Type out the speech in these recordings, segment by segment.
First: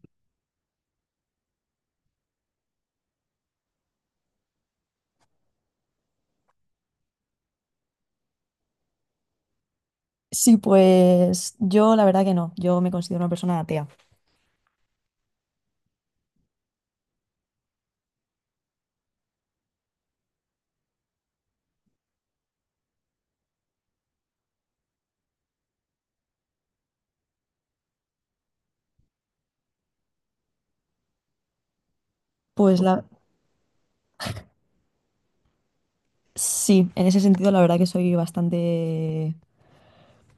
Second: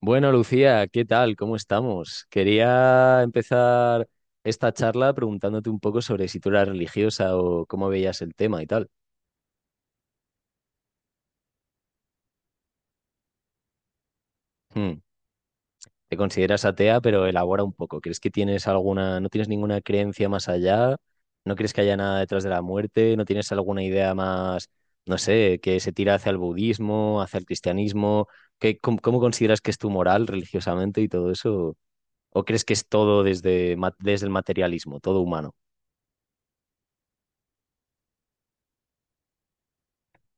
Bueno, Lucía, ¿qué tal? ¿Cómo estamos? Quería empezar esta charla preguntándote un poco sobre si tú eras religiosa o cómo veías el tema y tal. Sí, pues yo la verdad que no, yo me considero una persona atea. Hmm, Te consideras atea, pero elabora un poco. ¿Crees que tienes alguna, no tienes ninguna creencia más allá? ¿No crees que haya nada detrás de la muerte? ¿No tienes alguna idea más, no sé, que se tira hacia el budismo, hacia el cristianismo? ¿Qué, cómo, cómo consideras que es tu moral religiosamente y todo eso? ¿O crees que Pues es la todo desde, desde el materialismo, todo humano? sí, en ese sentido la verdad que soy bastante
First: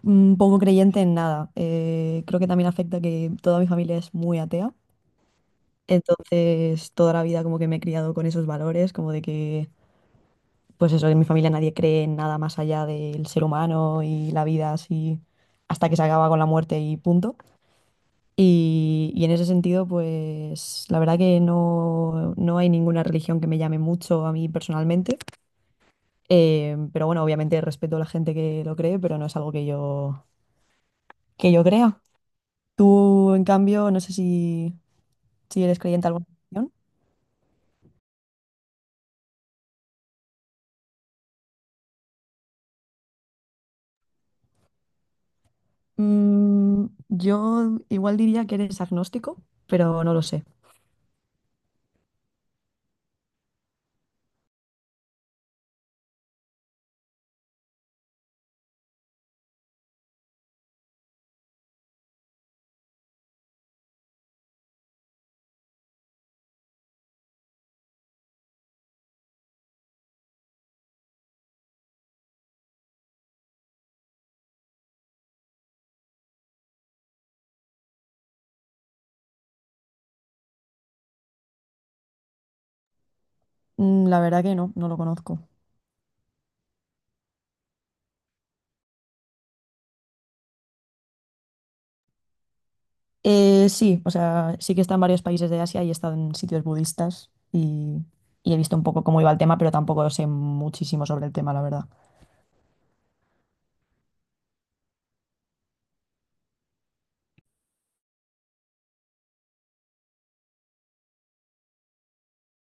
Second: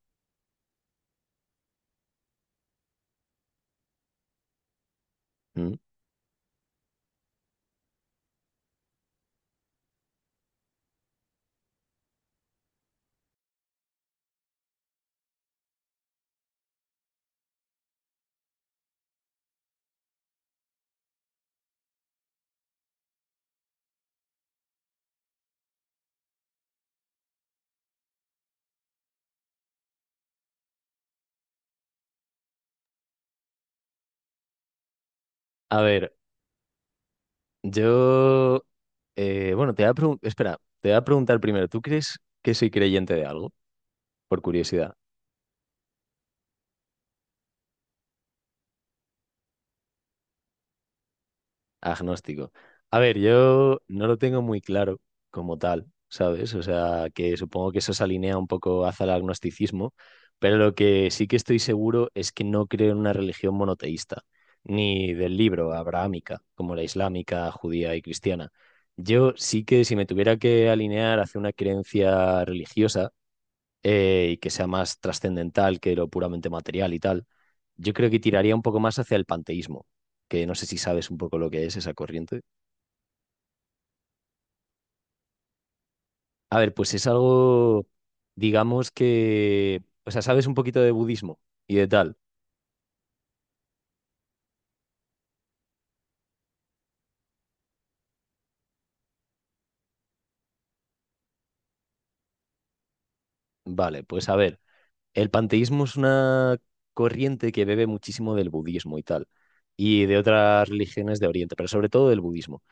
poco creyente en nada. Creo que también afecta que toda mi familia es muy atea. Hmm. Entonces, toda la vida como que me he criado con esos valores, como de que, pues eso, en mi familia nadie cree en nada más allá del ser humano y la vida así hasta que se acaba con la muerte y punto. Y en ese sentido, pues la verdad que no, no hay ninguna religión que me llame mucho a mí personalmente. Pero bueno, obviamente respeto a la gente que lo cree, pero no es algo que que yo crea. Tú, en cambio, no sé si, si eres A creyente ver, en alguna religión. yo, bueno, te voy a preguntar, espera, te voy a preguntar primero, ¿tú crees que soy creyente de algo? Por curiosidad, Yo igual diría que eres agnóstico, pero no lo sé. agnóstico. A ver, yo no lo tengo muy claro como tal, ¿sabes? O sea, que supongo que eso se alinea un poco hacia el agnosticismo, pero lo que sí que estoy seguro es que no creo en una religión monoteísta, ni del libro abrahámica, como la islámica, judía y cristiana. Yo sí que si me tuviera que alinear hacia una creencia religiosa, y que sea más trascendental que lo puramente material y tal, yo creo que tiraría un poco más hacia el panteísmo, que no sé si sabes un poco lo que es esa corriente. La verdad que no, no lo conozco. A ver, pues es algo, digamos que, o sea, sabes un poquito de budismo y de tal. Sí, o sea, sí que he estado en varios países de Asia y he estado en sitios budistas y he visto un poco cómo iba el tema, pero tampoco sé muchísimo sobre el tema, la verdad. Vale, pues a ver, el panteísmo es una corriente que bebe muchísimo del budismo y tal, y de otras religiones de Oriente, pero sobre todo del budismo.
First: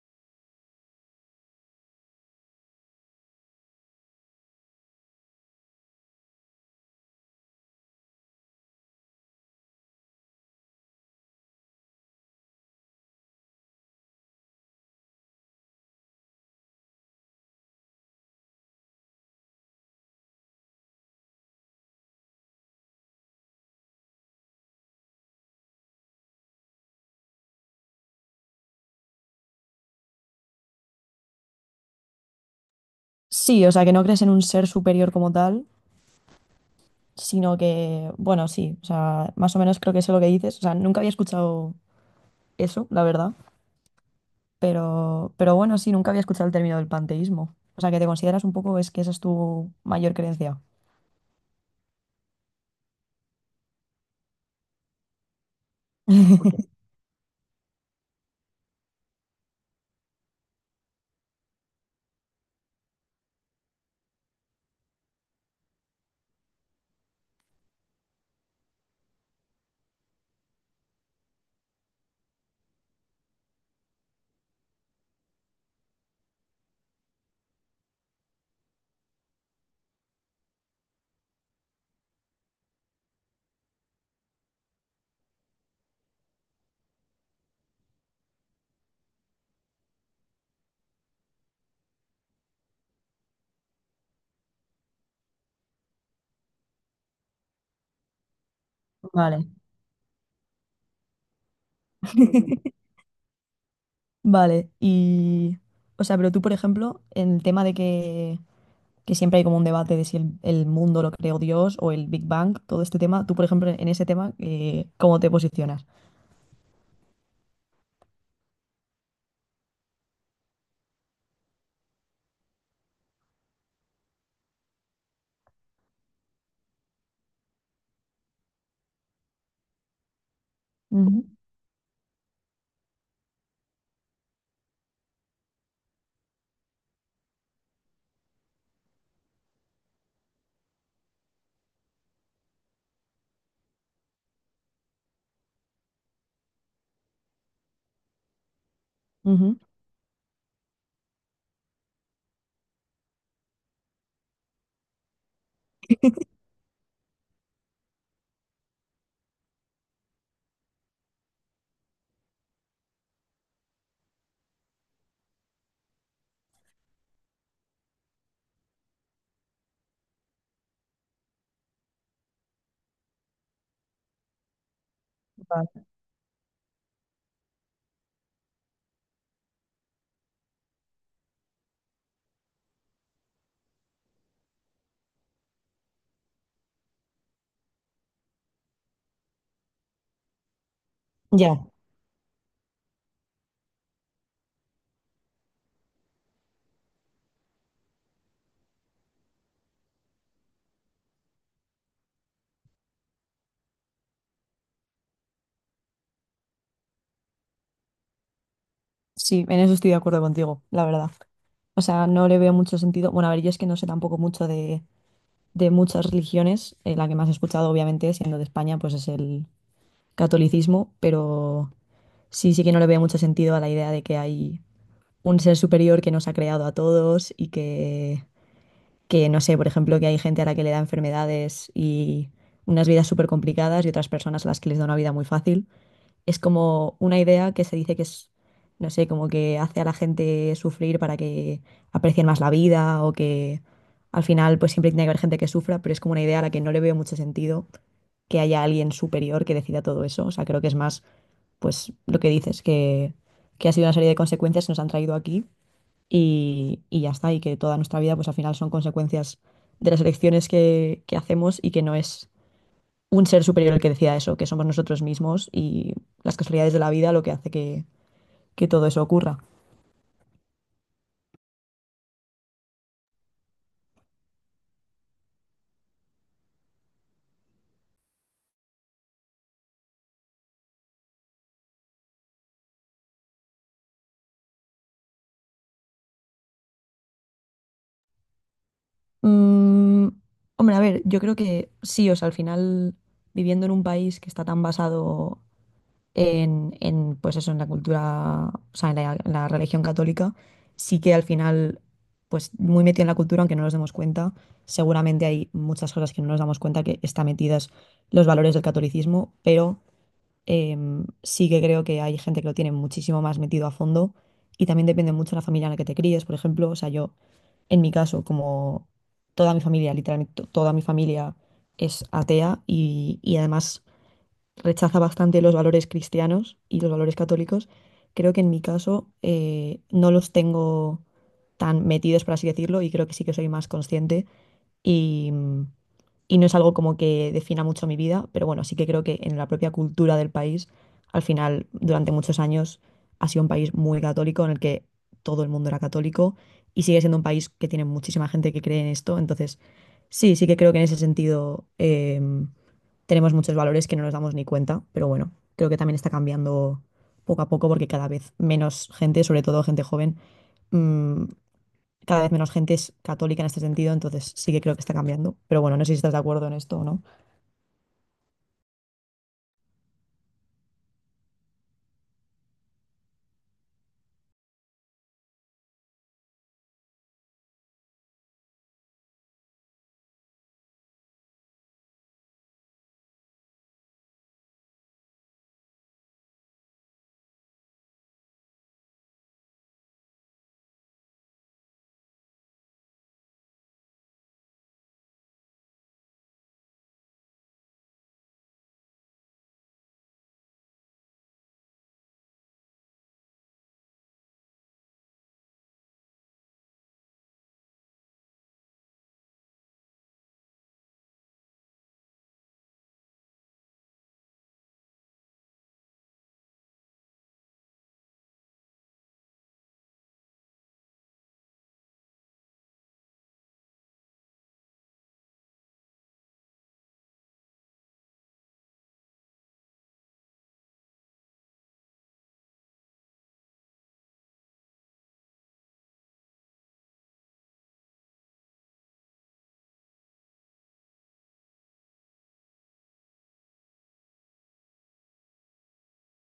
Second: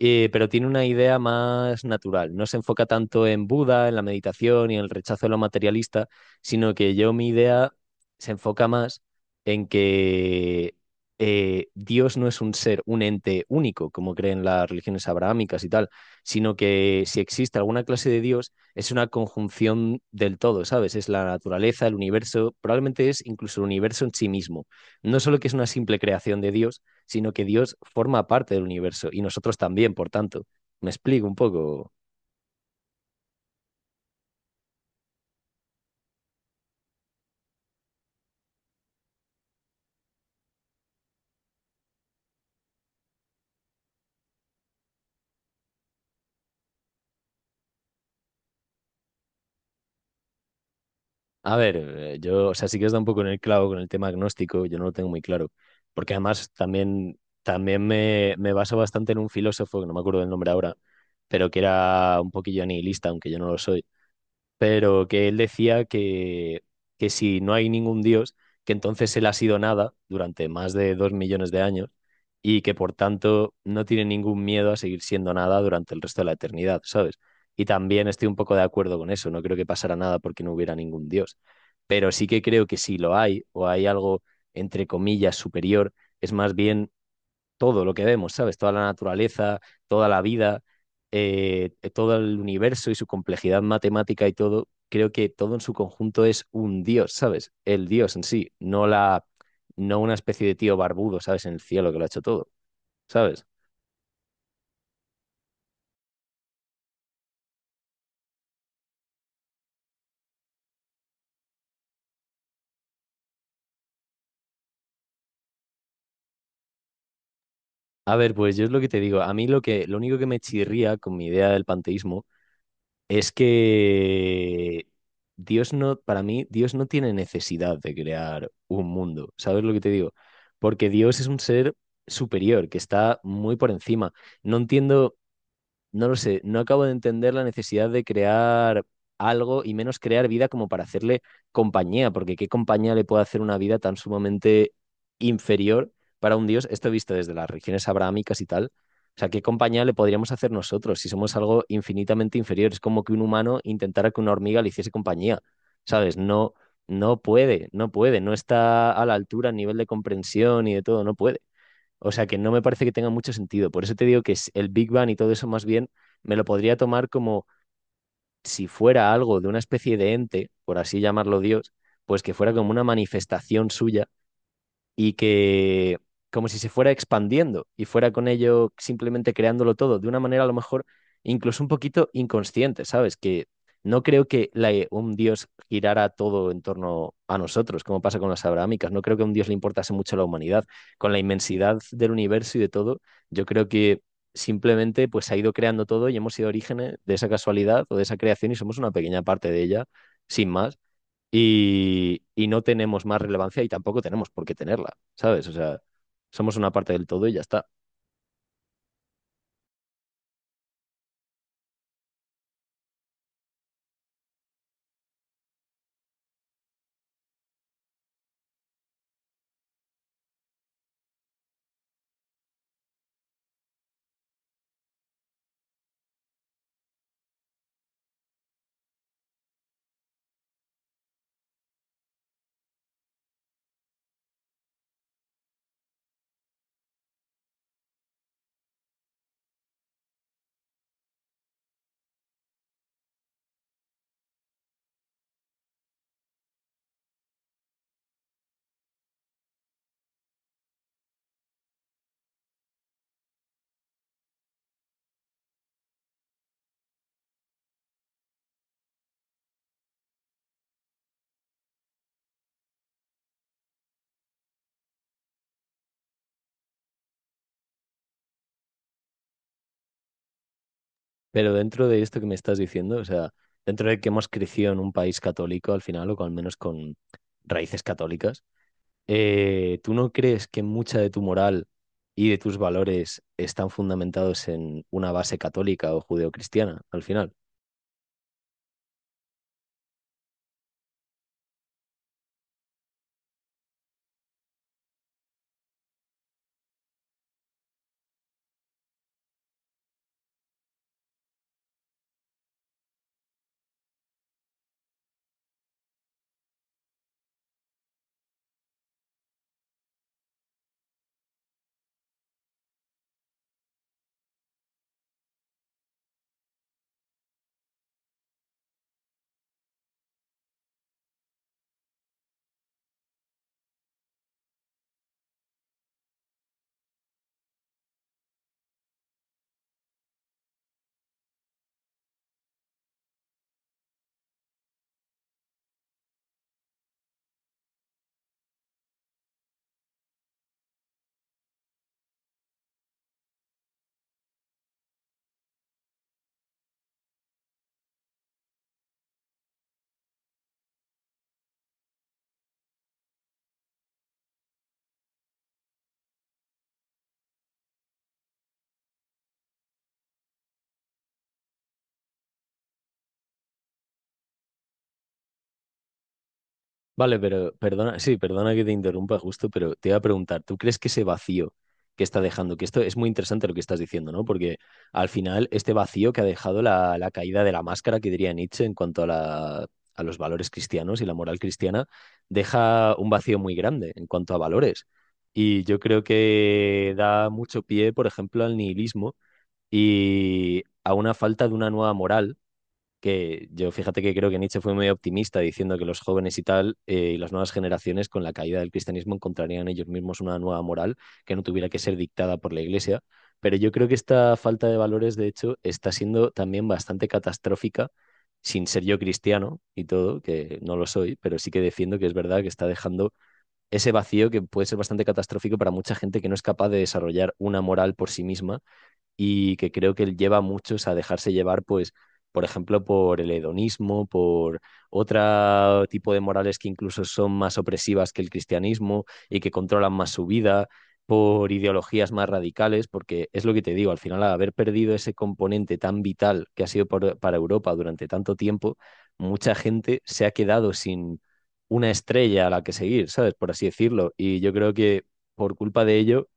Pero tiene una idea más natural. No se enfoca tanto en Buda, en la meditación y en el rechazo de lo materialista, sino que yo mi idea se enfoca más en que Dios no es un ser, un ente único, como creen las religiones abrahámicas y tal, sino que si existe alguna clase de Dios, es una conjunción del todo, ¿sabes? Es la naturaleza, el universo, probablemente es incluso el universo en sí mismo. No solo que es una simple creación de Dios, sino que Dios forma parte del universo y nosotros también, por tanto. Me explico un poco. Sí, o sea, que no crees en un ser superior como tal, sino que, bueno, sí, o sea, más o menos creo que sé lo que dices. O sea, nunca había escuchado eso, la verdad, pero bueno, sí, nunca había escuchado el término del panteísmo. O sea, que te consideras un poco, es que esa es tu mayor creencia. A ver, yo, o sea, sí que os da un poco en el clavo con el tema agnóstico, yo no lo tengo muy claro, porque además también, también me baso bastante en un filósofo, que no me acuerdo del nombre ahora, pero que era un poquillo nihilista, aunque yo no lo soy, pero que él decía que si no hay ningún dios, que entonces él ha sido nada durante más de dos millones de años y que por tanto no tiene ningún miedo a seguir siendo nada durante el resto de la eternidad, ¿sabes? Y también estoy un poco de acuerdo con eso, no creo que pasara nada porque no hubiera ningún dios, pero sí que creo que si lo hay o hay algo entre comillas superior, es más bien todo lo que vemos, ¿sabes? Toda la naturaleza, toda la vida, todo el universo y su complejidad matemática y todo, creo que todo en su conjunto es un dios, ¿sabes? El dios en sí, Vale. no una especie de tío barbudo, ¿sabes? En el cielo que lo ha hecho todo, ¿sabes? Vale, y, o sea, pero tú, por ejemplo, en el tema de que siempre hay como un debate de si el mundo lo creó Dios o el Big Bang, todo este tema. Tú, por ejemplo, en ese tema, ¿cómo te posicionas? A ver, pues yo es lo que te digo. A mí lo que, lo único que me chirría con mi idea del panteísmo es que Dios no, para mí, Dios no tiene necesidad de crear un mundo, ¿sabes lo que te digo? Porque Dios es Ujú. un ser superior, que está muy por encima. No entiendo, no lo sé, no acabo de entender la necesidad de crear algo y menos crear vida como para hacerle compañía, porque ¿qué compañía le puede hacer una vida tan sumamente inferior para un dios? Esto visto desde las religiones abrahámicas y tal. O sea, ¿qué Ujú. compañía le podríamos hacer nosotros si somos algo infinitamente inferior? Es como que un humano intentara que una hormiga le hiciese compañía, ¿sabes? No, no puede, no puede, no está a la altura a nivel de comprensión y de todo, no puede. O sea que no me parece que tenga mucho sentido. Por eso te digo que el Big Bang y todo eso más bien me lo podría tomar como si fuera algo de una especie de ente, por así llamarlo Dios, pues que fuera como una manifestación suya y Vale. que como si se fuera expandiendo y fuera con ello simplemente creándolo todo de una manera a lo mejor incluso un poquito inconsciente, ¿sabes? Que no creo que un dios girara todo en torno a nosotros, como pasa con las abrahámicas. No creo que a un dios le importase mucho la humanidad. Con la Ya. inmensidad del universo y de todo, yo creo que simplemente pues se ha ido creando todo y hemos sido orígenes de esa casualidad o de esa creación y somos una pequeña parte de ella, sin más y no tenemos más relevancia y tampoco tenemos por qué tenerla, ¿sabes? O sea, somos una parte del todo y ya está. Sí, en eso estoy de acuerdo contigo, la verdad. O sea, no le veo mucho sentido. Bueno, a ver, yo es que no sé tampoco mucho de muchas religiones. La que más he escuchado, obviamente, siendo de España, pues es el catolicismo, pero sí, sí que no le veo mucho sentido a la idea de que hay un ser superior que nos ha creado a todos y que no sé, por ejemplo, que hay gente a la que le da enfermedades y unas vidas súper complicadas y otras personas a las que les da una vida muy fácil. Es como una idea que se dice que es, no sé, como que hace a la gente sufrir para que aprecien más la vida o que al final pues siempre tiene que haber gente que sufra, pero es como una idea a la que no le veo mucho sentido que haya alguien superior que decida todo eso. O sea, creo que es más pues lo que dices, que ha sido una serie de consecuencias que nos han traído aquí y ya está, y que toda nuestra vida pues al final son consecuencias de las elecciones que hacemos y que no es un ser superior el que decida eso, que somos nosotros mismos y las casualidades de la vida lo que hace que todo eso ocurra. Pero dentro de esto que me estás diciendo, o sea, dentro de que hemos crecido en un país católico al final, o al menos con raíces católicas, ¿tú no crees que mucha de tu moral y de tus valores están fundamentados en una base católica o judeocristiana al final? Mm, hombre, a ver, yo creo que sí, o sea, al final viviendo en un país que está tan basado pues eso, en la cultura, o sea, en la religión católica, sí que al final, pues muy metido en la cultura, aunque no nos demos cuenta, seguramente hay muchas cosas que no nos damos cuenta que están metidas los valores del catolicismo, pero sí que creo que hay gente que lo tiene muchísimo más metido a fondo y también depende mucho de la familia en la que te críes, por ejemplo, o sea, yo, en mi caso, como toda mi familia, literalmente toda mi familia es atea y además rechaza bastante los valores cristianos y los valores católicos. Creo que en mi caso no los tengo tan metidos, por así decirlo, y creo que sí que soy más consciente y, y no es algo como que defina mucho mi vida, pero bueno, sí que creo que en la propia cultura del país, al final, durante muchos años, ha sido un país muy católico en el que todo el mundo era católico y sigue siendo un país que tiene muchísima gente que cree en esto, entonces sí, sí que creo que en ese sentido tenemos muchos valores que no nos damos ni cuenta, pero bueno, creo que también está cambiando poco a poco porque cada vez menos gente, sobre todo gente joven, mm, cada vez menos gente es católica en este sentido, entonces sí que creo que está cambiando. Pero bueno, no sé si estás de acuerdo en esto o no. Vale, pero perdona, sí, perdona que te interrumpa justo, pero te iba a preguntar, ¿tú crees que ese vacío que está dejando, que esto es muy interesante lo que estás diciendo, ¿no? Porque al final este vacío que ha dejado la caída de la máscara, que diría Nietzsche en cuanto a la, a los valores cristianos y la moral cristiana, deja un vacío muy grande en cuanto a valores. Y yo creo que da mucho pie, por ejemplo, al nihilismo y a una falta de una nueva moral que yo fíjate que creo que Nietzsche fue muy optimista diciendo que los jóvenes y tal y las nuevas generaciones con la caída del cristianismo encontrarían ellos mismos una nueva moral que no tuviera que ser dictada por la iglesia. Pero yo creo que esta falta de valores, de hecho, está siendo también bastante catastrófica, sin ser yo cristiano y todo, que no lo soy, pero sí que defiendo que es verdad que está dejando ese vacío que puede ser bastante catastrófico para mucha gente que no es capaz de desarrollar una moral por sí misma y que creo que lleva a muchos a dejarse llevar, pues, por ejemplo, por el hedonismo, por otro tipo de morales que incluso son más opresivas que el cristianismo y que controlan más su vida, por ideologías más radicales, porque es lo que te digo, al final, al haber perdido ese componente tan vital que ha sido para Europa durante tanto tiempo, mucha gente se ha quedado sin una estrella a la que seguir, ¿sabes? Por así decirlo. Y yo creo que por culpa de ello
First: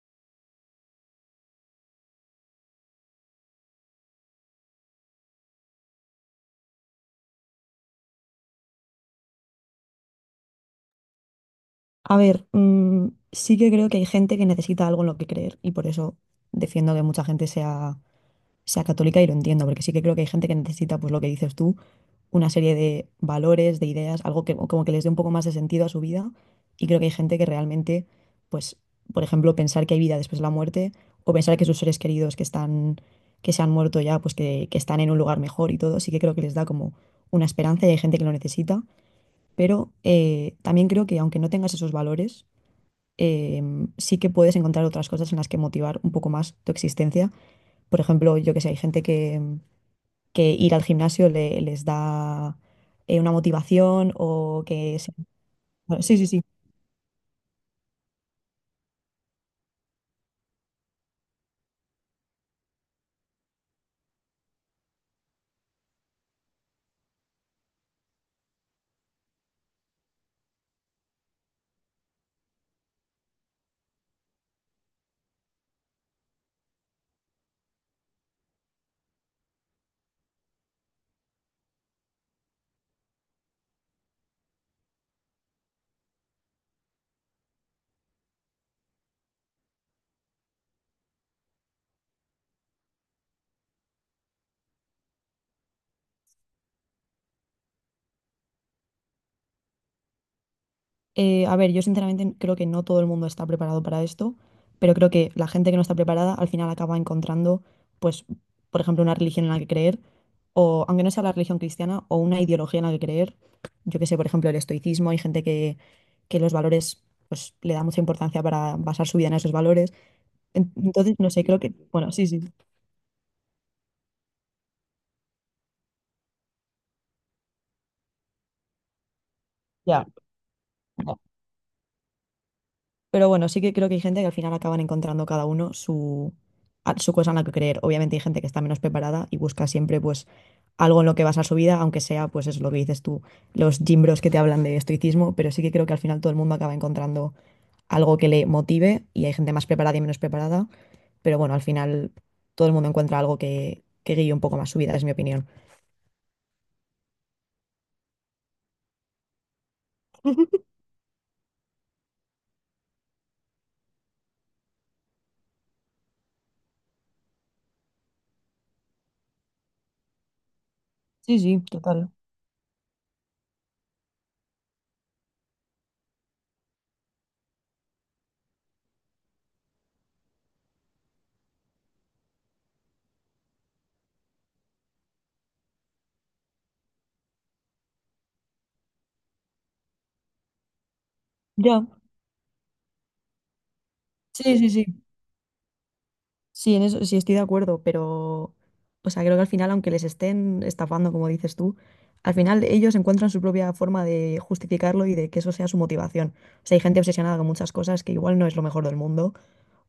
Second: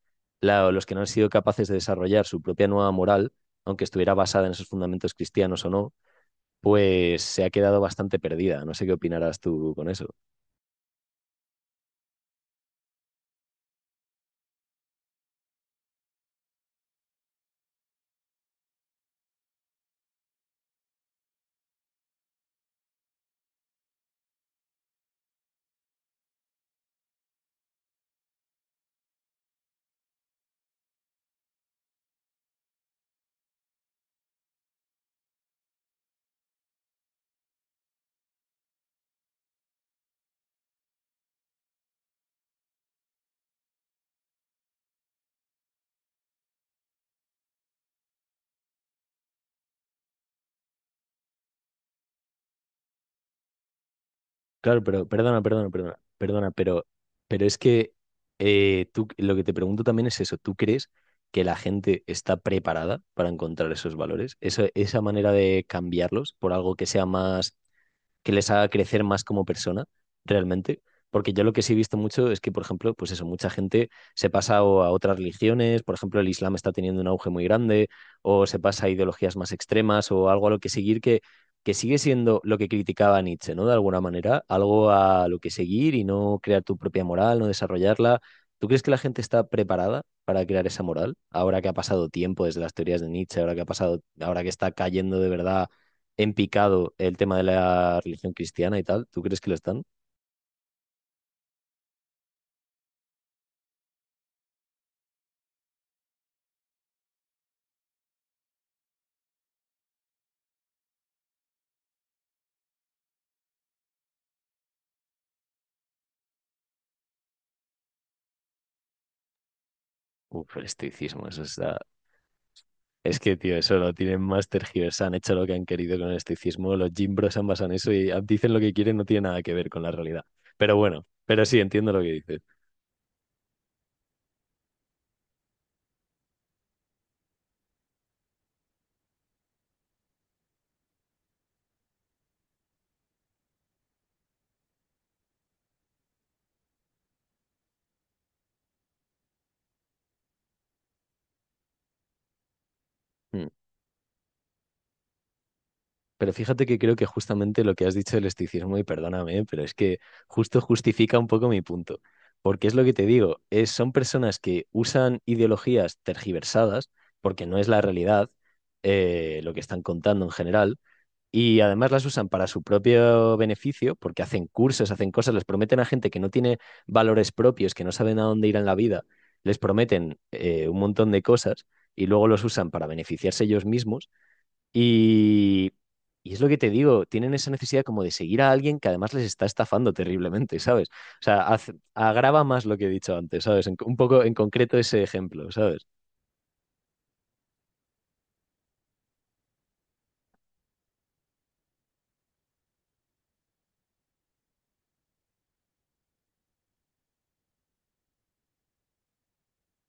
los que no han sido capaces de desarrollar su propia nueva moral, aunque estuviera basada en esos fundamentos cristianos o no, pues se ha quedado bastante perdida. No sé qué opinarás tú con eso. A ver, sí que creo que hay gente que necesita algo en lo que creer y por eso defiendo que mucha gente sea católica y lo entiendo, porque sí que creo que hay gente que necesita pues lo que dices tú una serie de valores, de ideas, algo que como que les dé un poco más de sentido a su vida. Y creo que hay gente que realmente, pues, por ejemplo, pensar que hay vida después de la muerte o pensar que sus seres queridos que se han muerto ya, pues que están en un lugar mejor y todo, sí que creo que les da como una esperanza y hay gente que lo necesita. Pero también creo que aunque no tengas esos valores, sí que puedes encontrar otras cosas en las que motivar un poco más tu existencia. Por ejemplo, yo que sé, hay gente que ir al gimnasio les da una motivación o Claro, que... pero se- perdona, perdona, perdona, Bueno, sí, sí, sí. perdona, pero, pero es que tú, lo que te pregunto también es eso, ¿tú crees que la gente está preparada para encontrar esos valores? Eso, esa manera de cambiarlos por algo que sea más, que les haga crecer más como persona, realmente. Porque yo lo que sí he visto mucho es que, por ejemplo, pues eso, mucha gente se pasa o a otras religiones, por ejemplo, el Islam está teniendo un auge muy grande, o se pasa a ideologías más extremas, o algo a lo que seguir que sigue siendo lo que criticaba Nietzsche, ¿no? De alguna manera, algo a lo que seguir y no crear tu propia moral, no desarrollarla. ¿Tú crees que la gente está preparada para crear esa moral? Ahora que ha pasado tiempo desde las teorías de Nietzsche, ahora que ha pasado, ahora que está cayendo de verdad en picado el tema de la religión cristiana y tal. ¿Tú crees que lo están? A ver, yo sinceramente creo que no todo el mundo está preparado para esto, pero creo que la gente que no está preparada al final acaba encontrando, pues, por ejemplo, una religión en la que creer, o aunque no sea la religión cristiana, o una ideología en la que creer. Yo que sé, por ejemplo, el estoicismo, hay gente que los valores, pues, le da mucha importancia para basar su vida en esos valores. Uf, el Entonces, estoicismo, no sé, eso creo que, está... bueno, sí, sí, Es que, tío, eso lo tienen más tergiversado, han hecho lo que han querido con el estoicismo, los gimbros han basado en eso y dicen lo que quieren, no tiene nada que ver con la ya. realidad. Pero bueno, pero sí, entiendo lo que dices. Pero bueno, sí que creo que hay gente que al final acaban encontrando cada uno su cosa en la que creer. Obviamente hay gente que está menos preparada y busca siempre pues algo en lo que basar su vida, aunque sea pues es lo que dices tú, los gym bros que te hablan de estoicismo, pero sí que creo que al final todo el mundo acaba encontrando algo que le motive y hay gente más preparada y menos preparada, pero bueno, al final todo el mundo encuentra algo Mm. Que guíe un poco más su vida, es mi opinión. Pero fíjate que creo que justamente lo que has dicho del esticismo, y perdóname, pero es que justo justifica un poco mi punto. Porque es lo que te digo, es, son personas que usan ideologías tergiversadas, porque no es la realidad, lo que están contando en general, Sí, sí, y además las total. usan para su propio beneficio, porque hacen cursos, hacen cosas, les prometen a gente que no tiene valores propios, que no saben a dónde ir en la vida, les prometen un montón de cosas y luego los usan para beneficiarse ellos mismos y, y es lo que te digo, tienen esa necesidad como de seguir a alguien que además les está estafando terriblemente, ¿sabes? O sea, Ya. agrava más lo que he dicho antes, ¿sabes? Un poco en Sí, sí, concreto sí. ese ejemplo, ¿sabes? Sí, en eso sí estoy de acuerdo, pero, o sea, creo que al final, aunque les estén estafando, como dices tú, al final ellos encuentran su propia forma de justificarlo y de que eso sea su motivación. O sea, hay gente obsesionada con muchas cosas que igual no es lo mejor del mundo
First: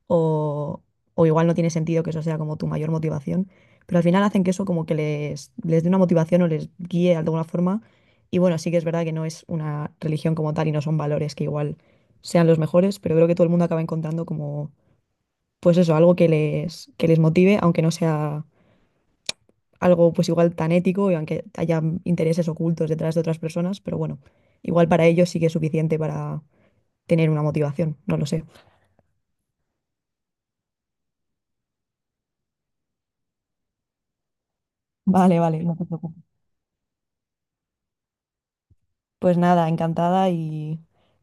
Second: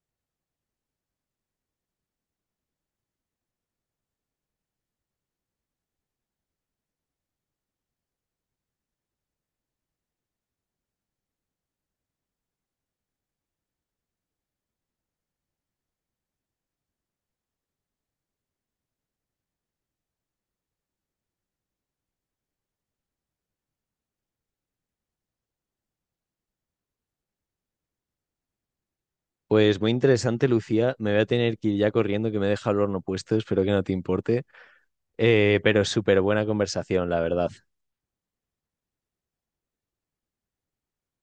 o, o igual no tiene sentido que eso sea como tu mayor motivación, pero al final hacen que eso como que les dé una motivación o les guíe de alguna forma. Y bueno, sí que es verdad que no es una religión como tal y no son valores que igual sean los mejores, pero creo que todo el mundo acaba encontrando como pues eso, algo que que les motive, aunque no sea algo pues igual tan ético y aunque haya intereses ocultos detrás de otras personas, pero bueno, igual para ellos sí que es suficiente para tener una motivación, no lo sé. Pues muy interesante, Lucía. Me voy a tener que ir ya corriendo, que me deja el horno puesto, espero que no te importe. Vale, vale, no Pero te súper preocupes. buena conversación, la verdad. Pues nada, encantada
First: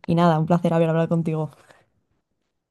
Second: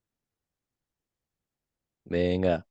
y nada, un placer haber hablado contigo. Venga.